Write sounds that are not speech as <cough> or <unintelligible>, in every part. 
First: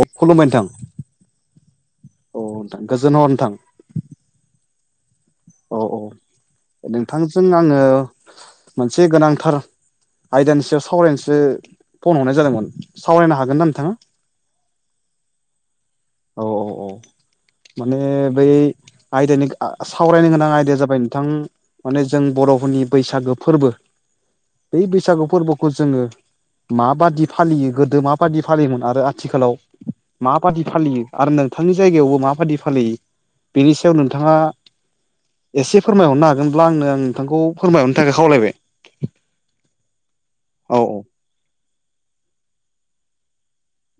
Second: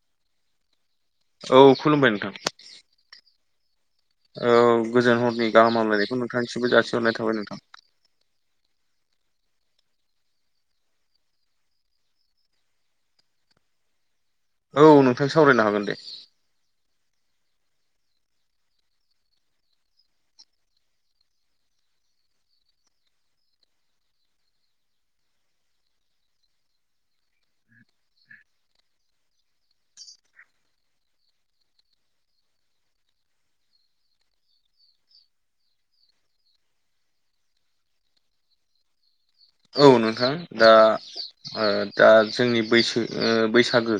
अ, खुलुमबाय नोंथां! औ खुलुमबाय नोंथां। गोजोनहर नोंथां। औ गोजोन हरनि औ गाहामलायनायखौ नोंथांनिसिमबो जासिहरनाय थाबाय नोंथांजों नोंथां। औ मोनसे गोनांथार आयदानि सायाव सावरायनोसो फन हरनाय जादोंमोन सावरायनो हागोन ना नोंथाङा? औ नोंथां सावरायनो हागोन दे! औ औ औ! माने बै आयदानि आ सावरायनो गोनां आयदाया जाबाय नोंथां! माने जों बर'फोरनि बैसागो फोरबो बै बैसागो फोरबोखौ जोङो- माबादि फालियो गोदो माबादि फालियोमोन आरो आथिखालाव माबादि फालियो? आरो नोंथांनि जायगायावबो माबायदि फालियो बेनि सायाव नोंथाङा एसे फोरमायहरनो हागोनब्ला आंनो आं नोंथांखौ फोरमायहरनो थाखाय खावलायबाय? औ नोंथां दा औ औ ओ दा जोंनि बैसो ओ बैसागो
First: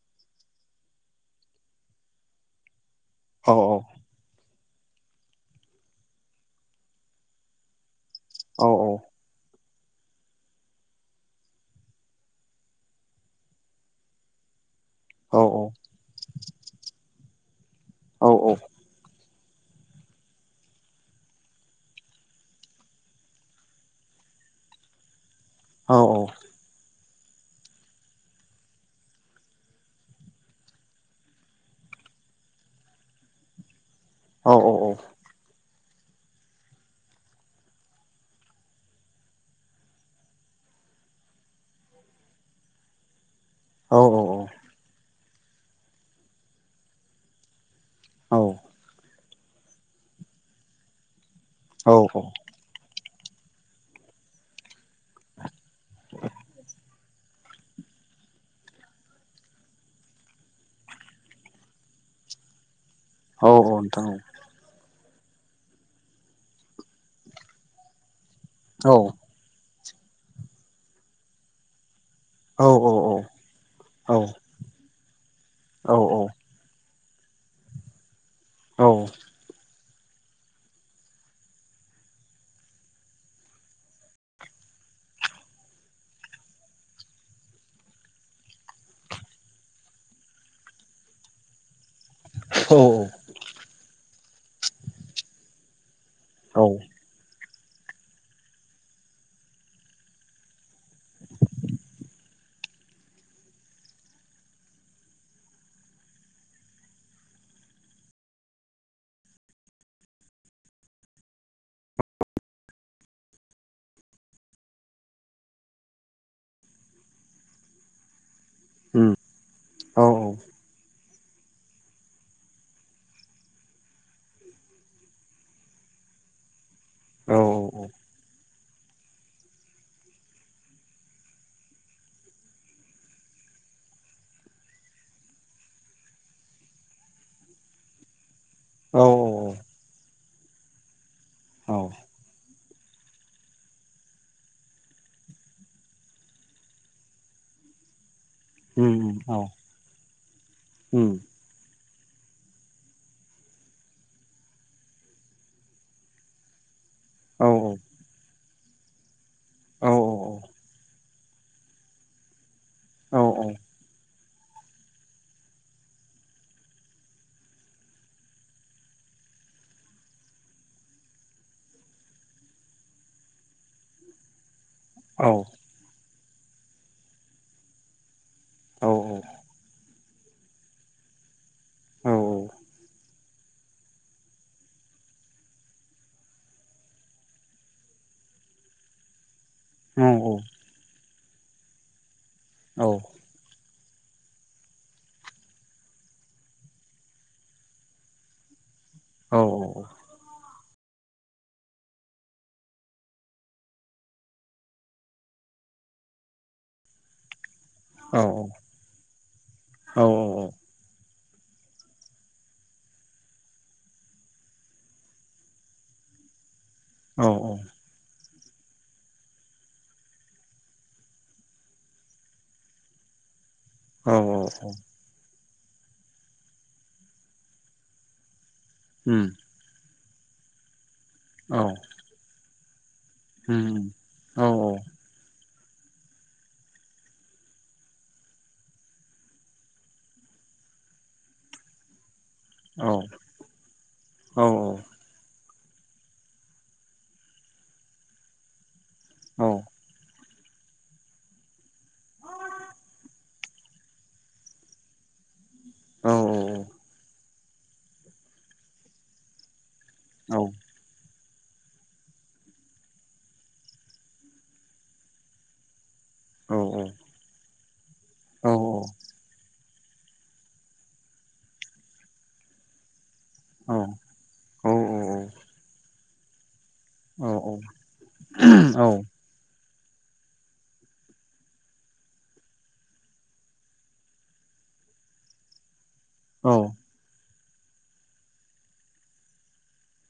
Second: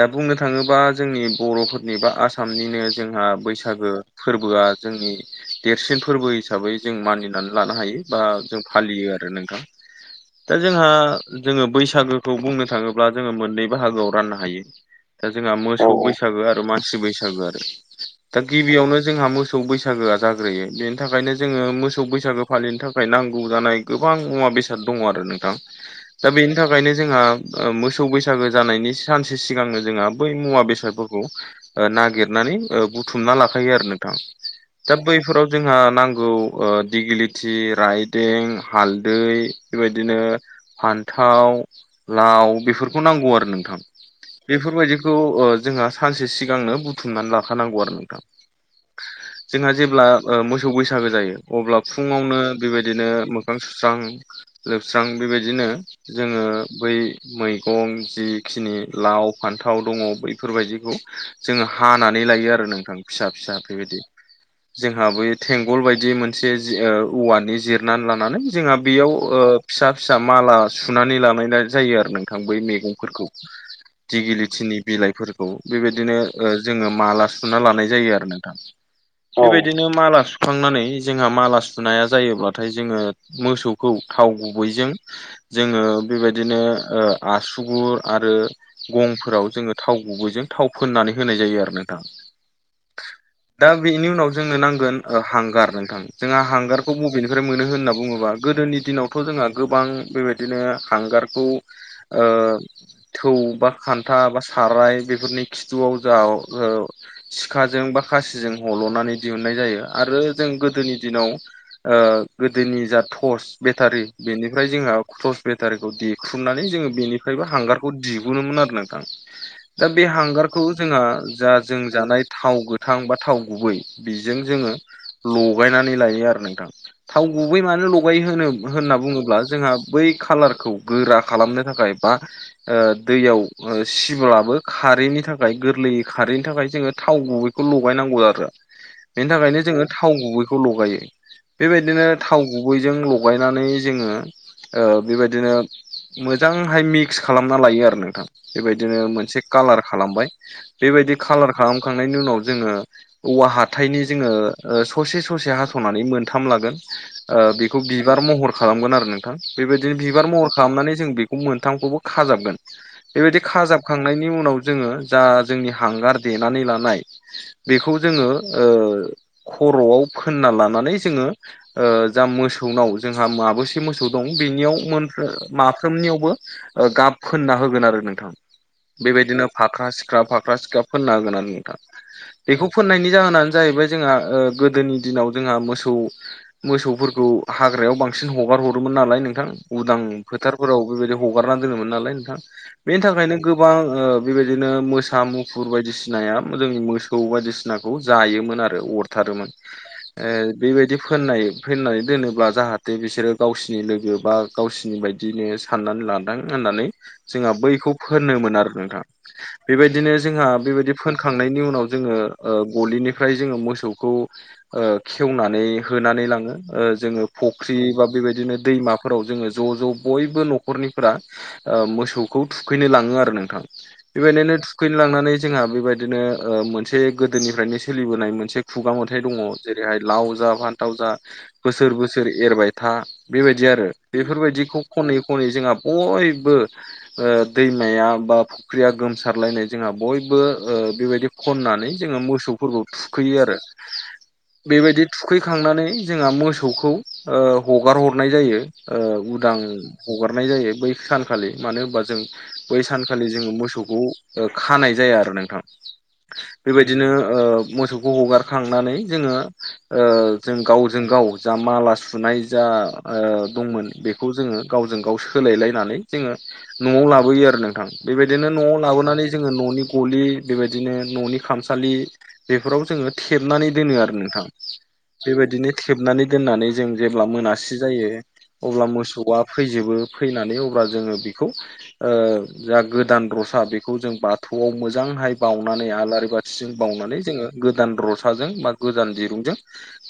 दा बुंनो थाङोबा जोंनि बर'फोरनि बा आसामनिनो जों आ औ बैसागो फोरबोआ जोंनि देरसिन फोरबो हिसाबै जों मानिनानै लानो हायो। बा जों फालियो आरो नोंथां। दा जोंहा जोङो बैसागोखौ बुंनो थाङोब्ला जोङो मोननै बाहागोआव राननो हायो। दा औ जोंहा मोसौ बैसागो आरो मानसि बैसागो आरो औ दा गिबियावनो जोंहा मो सौ बैसागोआ जाग्रोयो बेनि थाखायनो जोङो मोसौ बैसागो फालिनो थाखाय नांगौ जानाय गोबां मुवा बेसाद दङ आरो नोंथां। औ दा बेनि थाखायनो जोंहा ओ मोसौ बैसागो जानायनि सानसे सिगांनो जोंहा बै मुवा बेसादफोरखौ ओ नागिरनानै ओ बुथुमना लाखायो आरो नोंथां। दा बैफोराव जोंहा नांगौ ओ दिगिलिटि राइदों हाल दै बेबायदिनो फान्थाव लाव बेफोर खौ नांगौ आरो नोंथां। बेफोरबायदि खौ ओ जोंहा सानसे सिगांनो बुथुमनानै लाखानांगौ आरो नोंथां। जोंहा जेब्ला मोसौ बैसागो जायो अब्ला औ फुङावनो। बेबायदिनो मोखां सुस्रां लोबस्रां बेबायदिनो जोङो बै। मैगं जिखिनि लाव फान्थाव दङ बैफोरबायदिखौ। जोङो हानानै लायो आरो नोंथां फिसा औ फिसा बेबायदि। नोंथां जोंहा बै थेंगल बायदि मोनसे औवानि जिरनानै लानानै जोंहा औ बेयाव। फिसा फिसा माला सुनानै लानाय जायो आरो नों। थां बै औ मैगंफोरखौ औ दिगिलिटिनि बिलाइफोरखौ औ बेबायदिनो। जोङो माला सुना लानाय जायो आरो नोंथां। औ। बेबायदिनो माला सुखांनानै जोंहा माला सुनाया जायोब्लाथाय जोङो। मोसौखौ थाव गुबैजों। जोङो बेबायदिनो आसुगुर आरो। गंफोराव जोङो थाव गुबैजों थाव फोननानै होनाय जायो आरो नोंथां। औ। दा बेनि उनाव जोंनो नांगोन हांगार नोंथां जोंहा औ हांगारखौ बबेनिफ्राय मोनो होन ब बुङोबा गोदोनि दिनावथ' जोंहा गोबां बेबायदिनो हांगारखौ। थौ बा खान्था बा साराय बेफोरनि खिथुआव जोंहा। सिखाजों बा खासिजों हल'नानै दिहुननाय जायो आरो जों गोदोनि दिनाव। गोदोनि जा टर्स। बेटारि बेनिफ्राय जोंहा टर्स बेटारिखौ देख्रुबनानै जोङो बेनिफ्रायबो हांगार। दिहुननोमोन आरो नोंथां दा बे हांगारखौ जोंहा जा जों जानाय। थाव गोथां बा थाव गुबै बेजों जोङो लगायनानै लायो आरो नोंथां। थाव औ गुबै मानो लगायो होनो। होनना बुङोब्ला जोंहा बै खालारखौ गोरा खालामनो थाखाय बा। दैयाव सिब्लाबो खारैनि थाखाय गोरलैै खारैनि थाखाय जोङो थाव गुबै। बेखौ लगायनांगौ आरो बेनि उम थाखायनो जोङो थाव गुबैखौ लगायो। औ बिदिनो थाव गुबैजों लगायनानै जोङो बेबायदिनो। मोजांहाय मिक्स खालामना लायो आरो नोंथां। उम बेबायदिनो उम मोनसे कालार खालामबाय बेबायदि कालार खालामखांनायनि उनाव जोङो। औवा हाथाइनि जोङो ससे ससे हास'नानै मोनथाम लागोन। औ उम बेखौ बिबार महर खालामगोन आरो नोंथां औ बेबायदिनो बिबार महर खालामनानै जों बेखौ। मोनथाखौबो खाजाबगोन औ बेबायदि खाजाब खांनायनि नि उनाव जोङो जा जोंनि हांगार देनानै लानाय। बेखौ जोङो खर'आव फोननानै लानानै जोङो। जा मोसौनाव जोंहा माबोसे मोसौ दं बेनियाव। औ माफ्रोमनियावबो गाब फोनना होगोन आरो नोंथां औ बेबायदिनो फाख्रा सिख। सिख्रा फाख्रा फोनना होगोन आरो नोंथां औ बेखौ फोननायनि जाहोनानो जाहैबाय। जोंहा गोदोनि दिनाव जोंहा मोसौ। मोसौफोरखौ हाग्रायाव बांसिन हगार हरोमोन नालाय नोंथां। उदां उम औ फोथारफोराव बेबायदि हगारना दोनोमोन नालाय नोंथां बेनि थाखायनो। गोबां बेबायदिनो मोसा मुफुर बायदिसिनाया जोंनि मोसौ बायदिसिना। सिनाखौ जायोमोन आरो अरथारोमोन ओ बेबायदि फोननाय फैनानै दोनोब्ला जाहाथे बिसोरो गावसिनि लोगो बा गावसिनि बायदि बिदिनो साननानै लादों होननानै जोंहा बैखौ फोनो मोन आरो नोंथां बेबायदिनो जोंहा बेबायदि फोनखांनायनि उनाव जोङो ओ गलिनिफ्राय जोङो मोसौखौ ओ खेवनानै होनानै लाङो ओ जोङो फुख्रि बा बेबायदिनो दैमा फोराव जोङो ज' ज' बयबो न'खरनिफोरा ओ मोसौखौ थुखैनो लाङो आरो नोंथां। बेबायदिनो थुखैनो लांनानै जोंहा बेबायदिनो ओ मोनसे गोदोनिफ्रायनो सोलिबोनाय मोनसे खुगा मेथाइ दङ जेरैहाय लाव जा फान्थाव जा बोसोर बोसोर एरबाय था। उम बेबायदि आरो औ बेफोरबायदिखौ खनै खनै जोंहा बयबो ओ दैमाया बा फुख्रिया गोमसारलायनाय जोंहा बयबो ओ बेबायदि खननानै जोङो मोसौ औ थुखैयो आरो औ बेबायदि थुखै फखांनानै जोंहा मोसौखौ ओ हगार हरनाय जायो ओ उदां हगारनाय जायो बै सानखालि मानो होनबा जों बै सानखालि जोङो मोसौखौ ओ खानाय जाया आरो नोंथां। बेबायदिनो ओ मोसौखौ हगारखांनानै जोङो ओ जों गावजों गाव जा माला सुनाय जा ओ दंमोन बेखौ जोङो गावजों गाव सोलायलायनानै जोङो न'आव लाबोयो आरो नोंथां बेबायदिनो न'आव लाबोनानै जोङो न'नि गलि बेबायदिनो न'नि खामसालि बेफोराव जोङो थेबनानै दोनो आरो नोंथां। बेबायदिनो थेबनानै दोननानै जों जेब्ला मोनासि जायो अब्ला मोसौआ फैजोबो फैनानै अब्ला जोङो बेखौ ओ जा गोदान रसा बेखौ जों बाथौआव मोजांहाय बावनानै आरो आलारि औ बाथिजों बावनानै जोङो गोदान रसाजों बा गोदान दिरुंजों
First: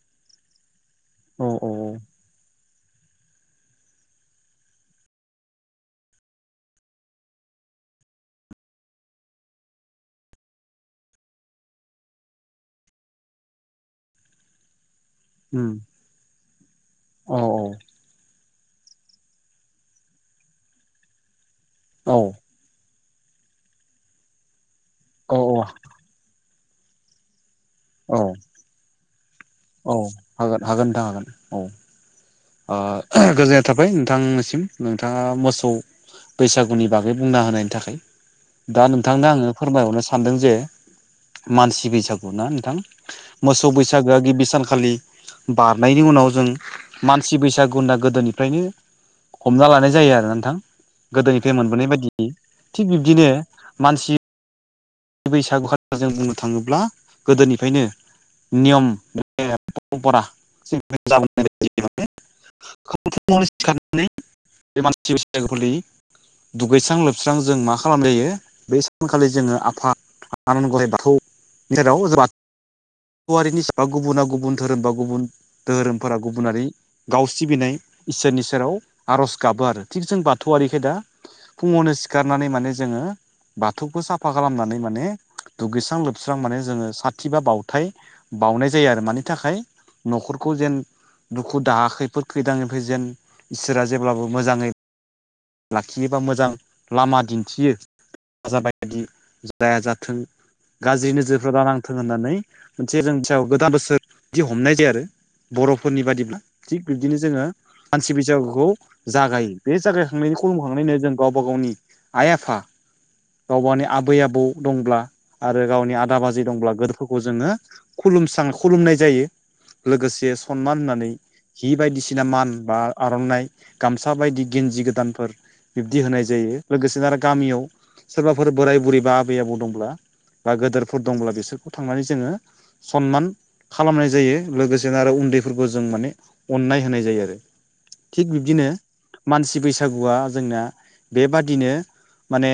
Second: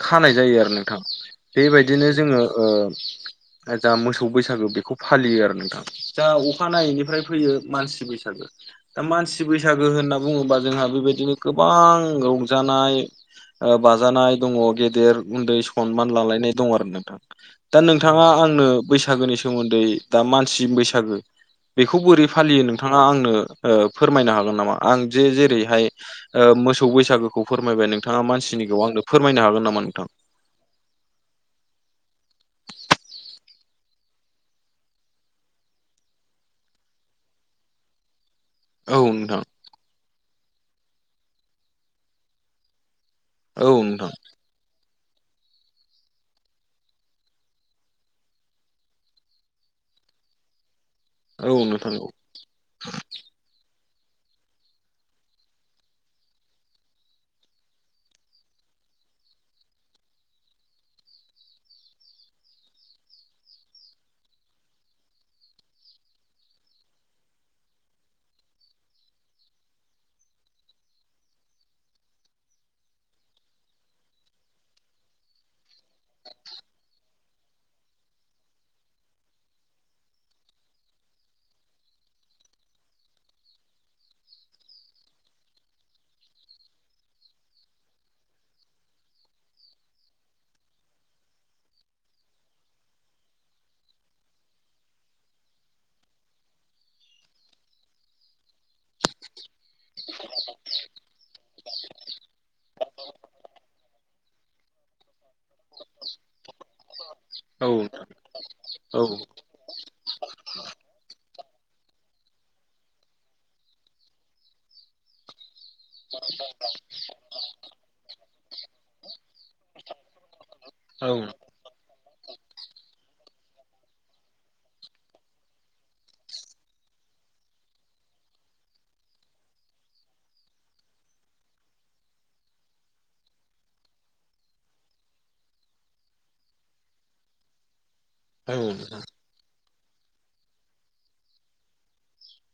खानाय जायो आरो नों थां औ बेबायदिनो औ जोङो ओ जा मोसौ बैसागो बेखौ फालियो आरो नोंथां। दा अखानायैनिफ्राय फैयो मानसि बैसागो। दा मानसि बैसागो होनना बुङोबा जोंहा बेबायदिनो गोबां रंजानाय ओ बाजानाय दङ गेदेर उम उन्दै सनमान लालायनाय दङ आरो नोंथां औ दा नों नोंथाङा आंनो बैसागोनि सोमोन्दै दा मानसि बैसागो बेखौ बोरै औ फालियो नोंथाङा आंनो ओ फोरमायनो हागोन नामा आं जे औ जेरैहाय ओ मोसौ बैसागु खौ फोरमायबाय औ नोंथाङा मानसिनिखौ आंनो फोरमायनो हागोन नामा? औ नोंथां हागोन हागोन नोंथां हागोन औ। ओ गोजोननाय थाबाय नोंथांनिसिम नोंथाङा मोसौ बैसागुनि बागै बुंना होनायनि थाखाय। दा औ नोंथांनो नोंथां आङो फोरमायहरनो सानदों जे मानसि बैसागु ना नोंथां। मोसौ औ बैसागोआ गिबि सानखालि बारनायनि उनाव जों मानसि बैसागु होनना गोदोनिफ्रायनो हमना लानाय जायो आरो ना नोंथां। गोदोनिफ्राय मोनबोनाय नोंथां बायदि थिग बिब्दिनो मानसि बैसागु जों बुंनो थाङोब्ला गोदोनिफ्रायनो नियम <unintelligible> <unintelligible> दुगैस्रां लोबस्रां जों मा खालामजायो बे सानखालि जोङो आफा आनान गराइ बाथौनि गेराव जों बाथौ <unintelligible> गुबुना गुबुन धोरोम बा गुबुन दोहोरोमफोरा गुबुनारि गाव सिबिनाय इसोरनि सेराव आर'ज गाबो आरो थिग जों बाथौआरिखाय दा फुङावनो सिखारनानै माने जोङो बाथौखौ साफा खालामनानै माने माने दुगैस्रां लोबस्रां माने जोङो साथि बा बावथाय बावनाय जायो आरो मानि थाखाय न'खरखौ जेन दुखु दाहा खैफोद खैदांनिफ्राय जेन इसोरा जेब्लाबो मोजाङै लाखियोबा मोजां लामा दिन्थियो। जाबाय इदि जाया जाथों गाज्रि नोजोरफोरा दानांथों होननानै मोनसे जों थियाव गोदान बोसोर बिदि हमनाय जायो आरो। बर'फोरनि बादिब्ला थिग बिब्दिनो जोङो औ नोंथां मानसि बैसागुखौ औ जागायो बे जागाय थांनायनि खुलुमखांनायनि जों गावबा गावनि आइ आफा गावबानि आबै आबौ दंब्ला आरो गावनि आदा बाजै दंब्ला गो खौ जोङो खुलुमसां खुलुमनाय जायो लोगोसे सनमान होनानै हि बायदिसिना मान बा आर'नाइ गामसा बायदि गेन्जि गोदानफोर बिब्दि होनाय जायो लोगोसेनो आरो गामियाव सोरबाफोर बोराय बुरै बा आबै आबौ दंब्ला बा गोदोरफोर दंब्ला बिसोरखौ थांनानै जोङो सनमान खालामनाय जायो लोगोसेनो आरो उन्दैफोरखौ जों माने अननाय होनाय जायो आरो। थिग औ नोंथां बिब्दिनो मानसि बैसागुआ जोंना बेबादिनो माने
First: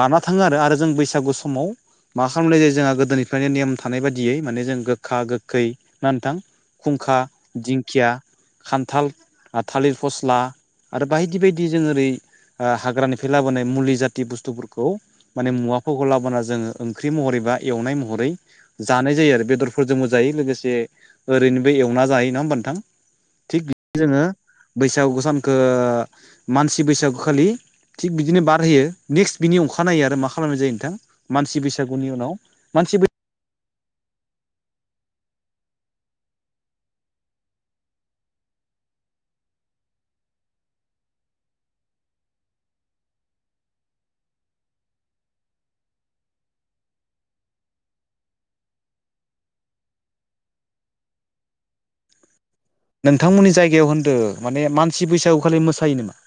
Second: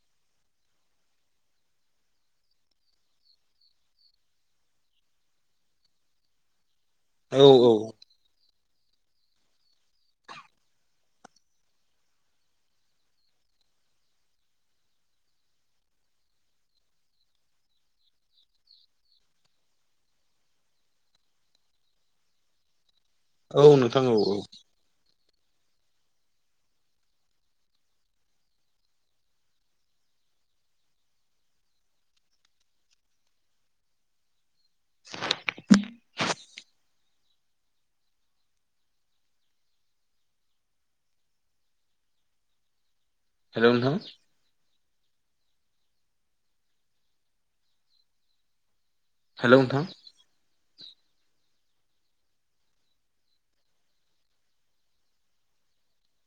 बाना थाङो आरो आरो जों बैसागु समाव मा खालामनाय जायो जोंहा गोदोनिफ्रायनो नेम थानाय बायदियै माने जों गोखा गोखै ना नोथां खुंखा औ औ दिंखिया खान्थाल आ थालिर फस्ला आरो बायदि बायदि जों ओरै ओ हाग्रानिफ्राय लाबोनाय मुलि जाति बुस्थुफोरखौ माने मुवाफोरखौ लाबोना जोङो ओंख्रि महरै बा एवनाय महरै जानाय जायो आरो बेदरफोरजोंबो जायो लोगोसे ओरैनोबो एवना जायो नङा होमबा नोंथां? औ थिग बिदिनो नोंथां औ जोङो औ बैसागु सानखो ओ मानसि बैसागुखालि थिग बिदिनो बारहोयो निक्स्ट बिनि अखानायो आरो मा खालामनाय जायो नोंथां मानसि बैसागुनि उनाव मानसि बै <inaudible> हेल' नोंथां। हेल' नोंथां। नोंथांमोननि जायगायाव होन्दो माने मानसि बैसागुखालि मोसायो नोमा?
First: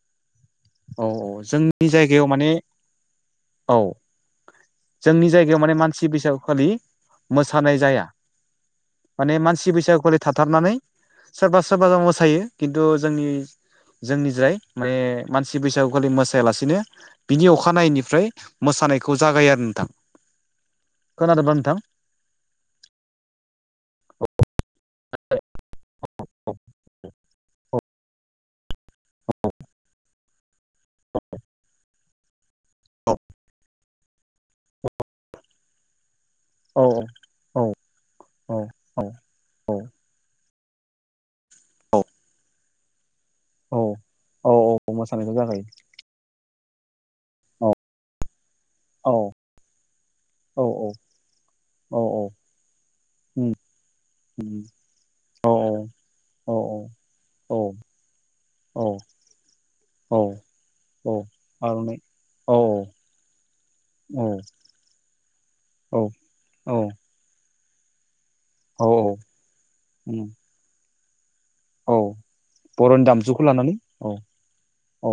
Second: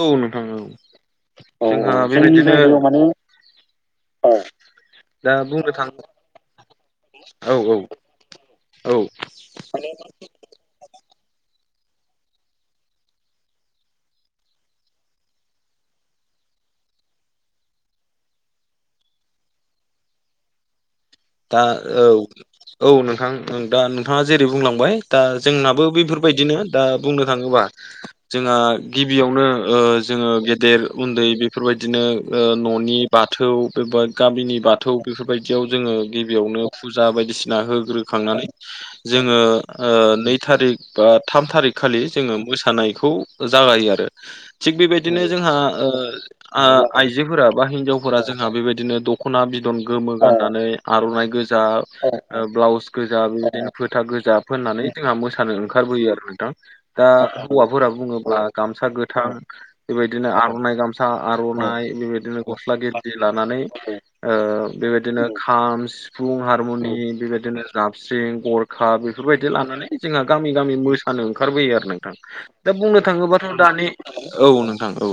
औ नोंथां औ जोंनि जोंहा जायगायाव माने बेबायदिनो औ। जोंनि दा जायगायाव बुंनो माने थाङो मानसि बैसागुखालि औ मोसानाय औ जाया। औ माने मानसि बैसागुखालि थाथारनानै सोरबा सोरबा मोसायो किन्तु जोंनि जोंनिजाय माने मानसि बैसागुखालि मोसायालासेनो बिनि अखानायैनिफ्राय मोसानायखौ जागायो आरो नोंथां। खोनादोंबा दा नोंथां औ औ नोंथां दा नोंथाङा जेरै बुंलांबाय दा जोंनाबो बेफोरबायदिनो दा बुंनो थाङोबा जोंहा गिबियावनो ओ जोङो गेदेर उन्दै बेफोरबायदिनो ओ न'नि औ बाथौ बे बा गामिनि बाथौ बेफोरबायदियाव जोङो बेवनो औ फुजा बायदिसिना औ होग्रोखांनानै औ औ जोङो ओ नै थारिख बा थाम औ थारिखखालि जोङो मोसानायखौ औ जागायो आरो औ थिग बेबायदिनो मोसानायखौ जोंहा जागायो ओ आ आइजोफोरा बा औ हिनजाव फोरा जोंहा बेबायदिनो औ दख'ना बिदन गोमो औ गाननानै आर'नाइ गोजा औ ओ औ ब्लाउस गोजा उम बेबायदिनो फोथा गोजा उम फोननानै जोंहा औ मोसानो ओंखारबोयो आरो नोंथां औ दा औ हौवाफोरा बुङोब्ला औ गामसा गोथां औ बेबायदिनो आर'नाइ गामसा औ आर'नाइ बेबायदिनो औ गस्ला गेनजि लानानै औ ओ बेबायदिनो खाम औ सिफुं हारमुनि बेबायदिनो जाबस्रिं गर औ खा बेफोरबायदि लानानै जोंहा उम गामि गामि मोसानो ओंखारबोयो आरो औ नोंथां। दा बुंनो बर'नि दामजुखौ थाङोबाथ' लानानै दानि औ औ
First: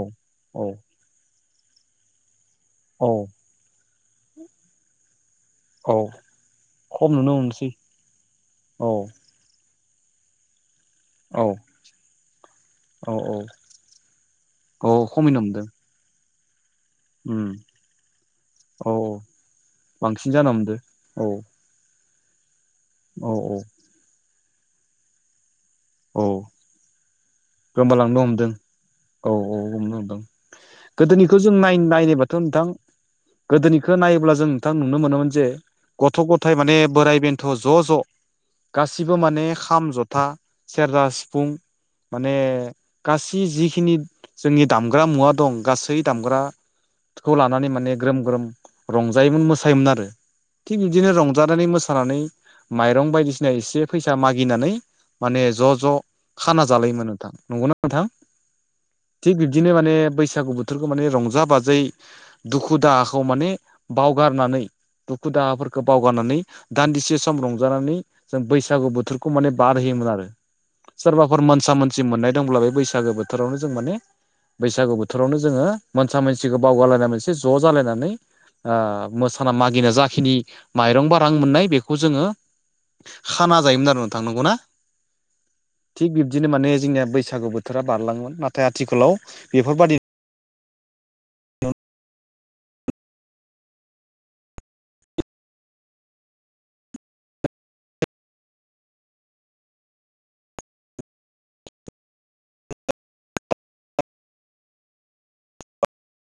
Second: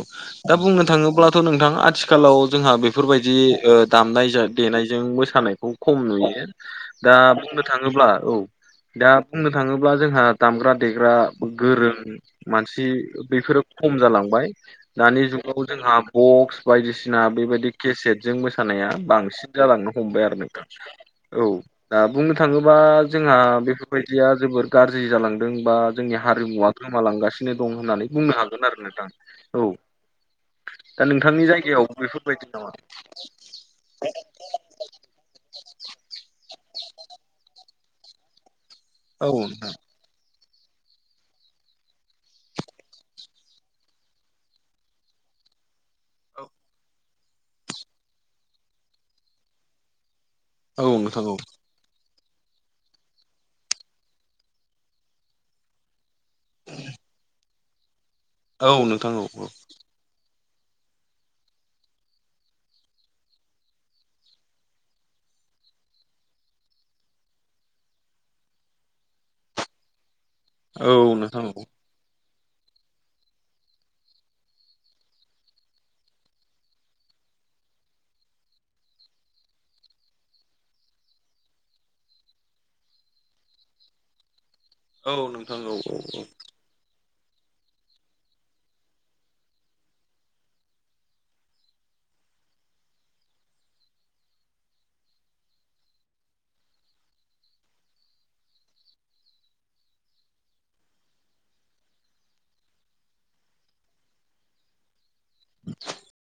दा औ बुंनो थाङोब्ला थ' नोंथां आथिखालाव जोंहा औ बेफोरबायदि ओ दामनाय देनायजों मोसानाय खौ औ खम नुयो खम दा नुनो बुंनो मोनसै थाङोब्ला औ औ दा बुंनो थाङोब्ला जोंहा दामग्रा देग्रा औ गोरों मानसि औ औ बेफोरो खम जालांबाय औ दानि खमायनो जुगावबो हमदों जोंहा बक्स बायदिसिना उम बेबायदि केसेटजों मोसानाया औ बांसिन जालांनो हमबाय बांसिन आरो जानो नोंथां हमदो औ। दा बुंनो थाङोबा औ जोंहा औ बेफोरबायदिया जोबोर गाज्रि जालांदों बा जोंनि औ हारिमुवा गोमालांगासिनो दं होननानै गोमालांनो बुंनो हमदों हागोन आरो नोंथां औ। दा गोदोनिखौ नोंथांनि जों नाय जायगायाव नायनोबाथ' बेफोरबायदि नोंथां नामा? गोदोनिखौ नायोब्ला जों नोंथां नुनो मोनोमोन जे गथ' गथाय माने बोराय बेन्थ' ज' ज' गासिबो माने खाम जथा सेरजा सिफुं माने गासै जिखिनि जोंनि दामग्रा मुवा दं गासै दामग्राखौ लानानै माने ग्रोम ग्रोम रंजायोमोन मोसायोमोन आरो थिग औ बिदिनो नोंथां औ नोंथां औ रंजानानै मोसानानै माइरं बायदिसिना एसे फैसा मागिनानै माने ज' ज' खाना जालायोमोन नोंथां। नंगौना नोंथां? औ नोंथां थिक औ बिदिनो बैसागु बो थोरखौ माने रंजा बाजायै दुखु दाहाखौ माने बावगारनानै दुखु दाहाफोरखौ बावगारनानै दान्दिसे सम रंजानानै जों बैसागु बोथोरखौ माने बारहोयोमोन आरो। औ नोंथां सोरबाफोर औ मोनसा मोनसि मोननाय दंब्ला बे बैसागो बोथोरावनो जों माने बैसागु बोथोरावनो जोङो मोनसा मोनसिखौ बावगारलायनानै मोनसे ज' जालायनानै ओ मोसाना मागिना जाखिनि माइरं बा रां मोननाय बेखौ जोङो खाना जायोमोन आरो नोंथां। नंगौना? औ नोंथां औ औ औ। बिदिनो माने जोंनिया बैसागु बोथोरा बारलाङोमोन। नाथाय आथिखालाव बेफोरबायदि <inaudible>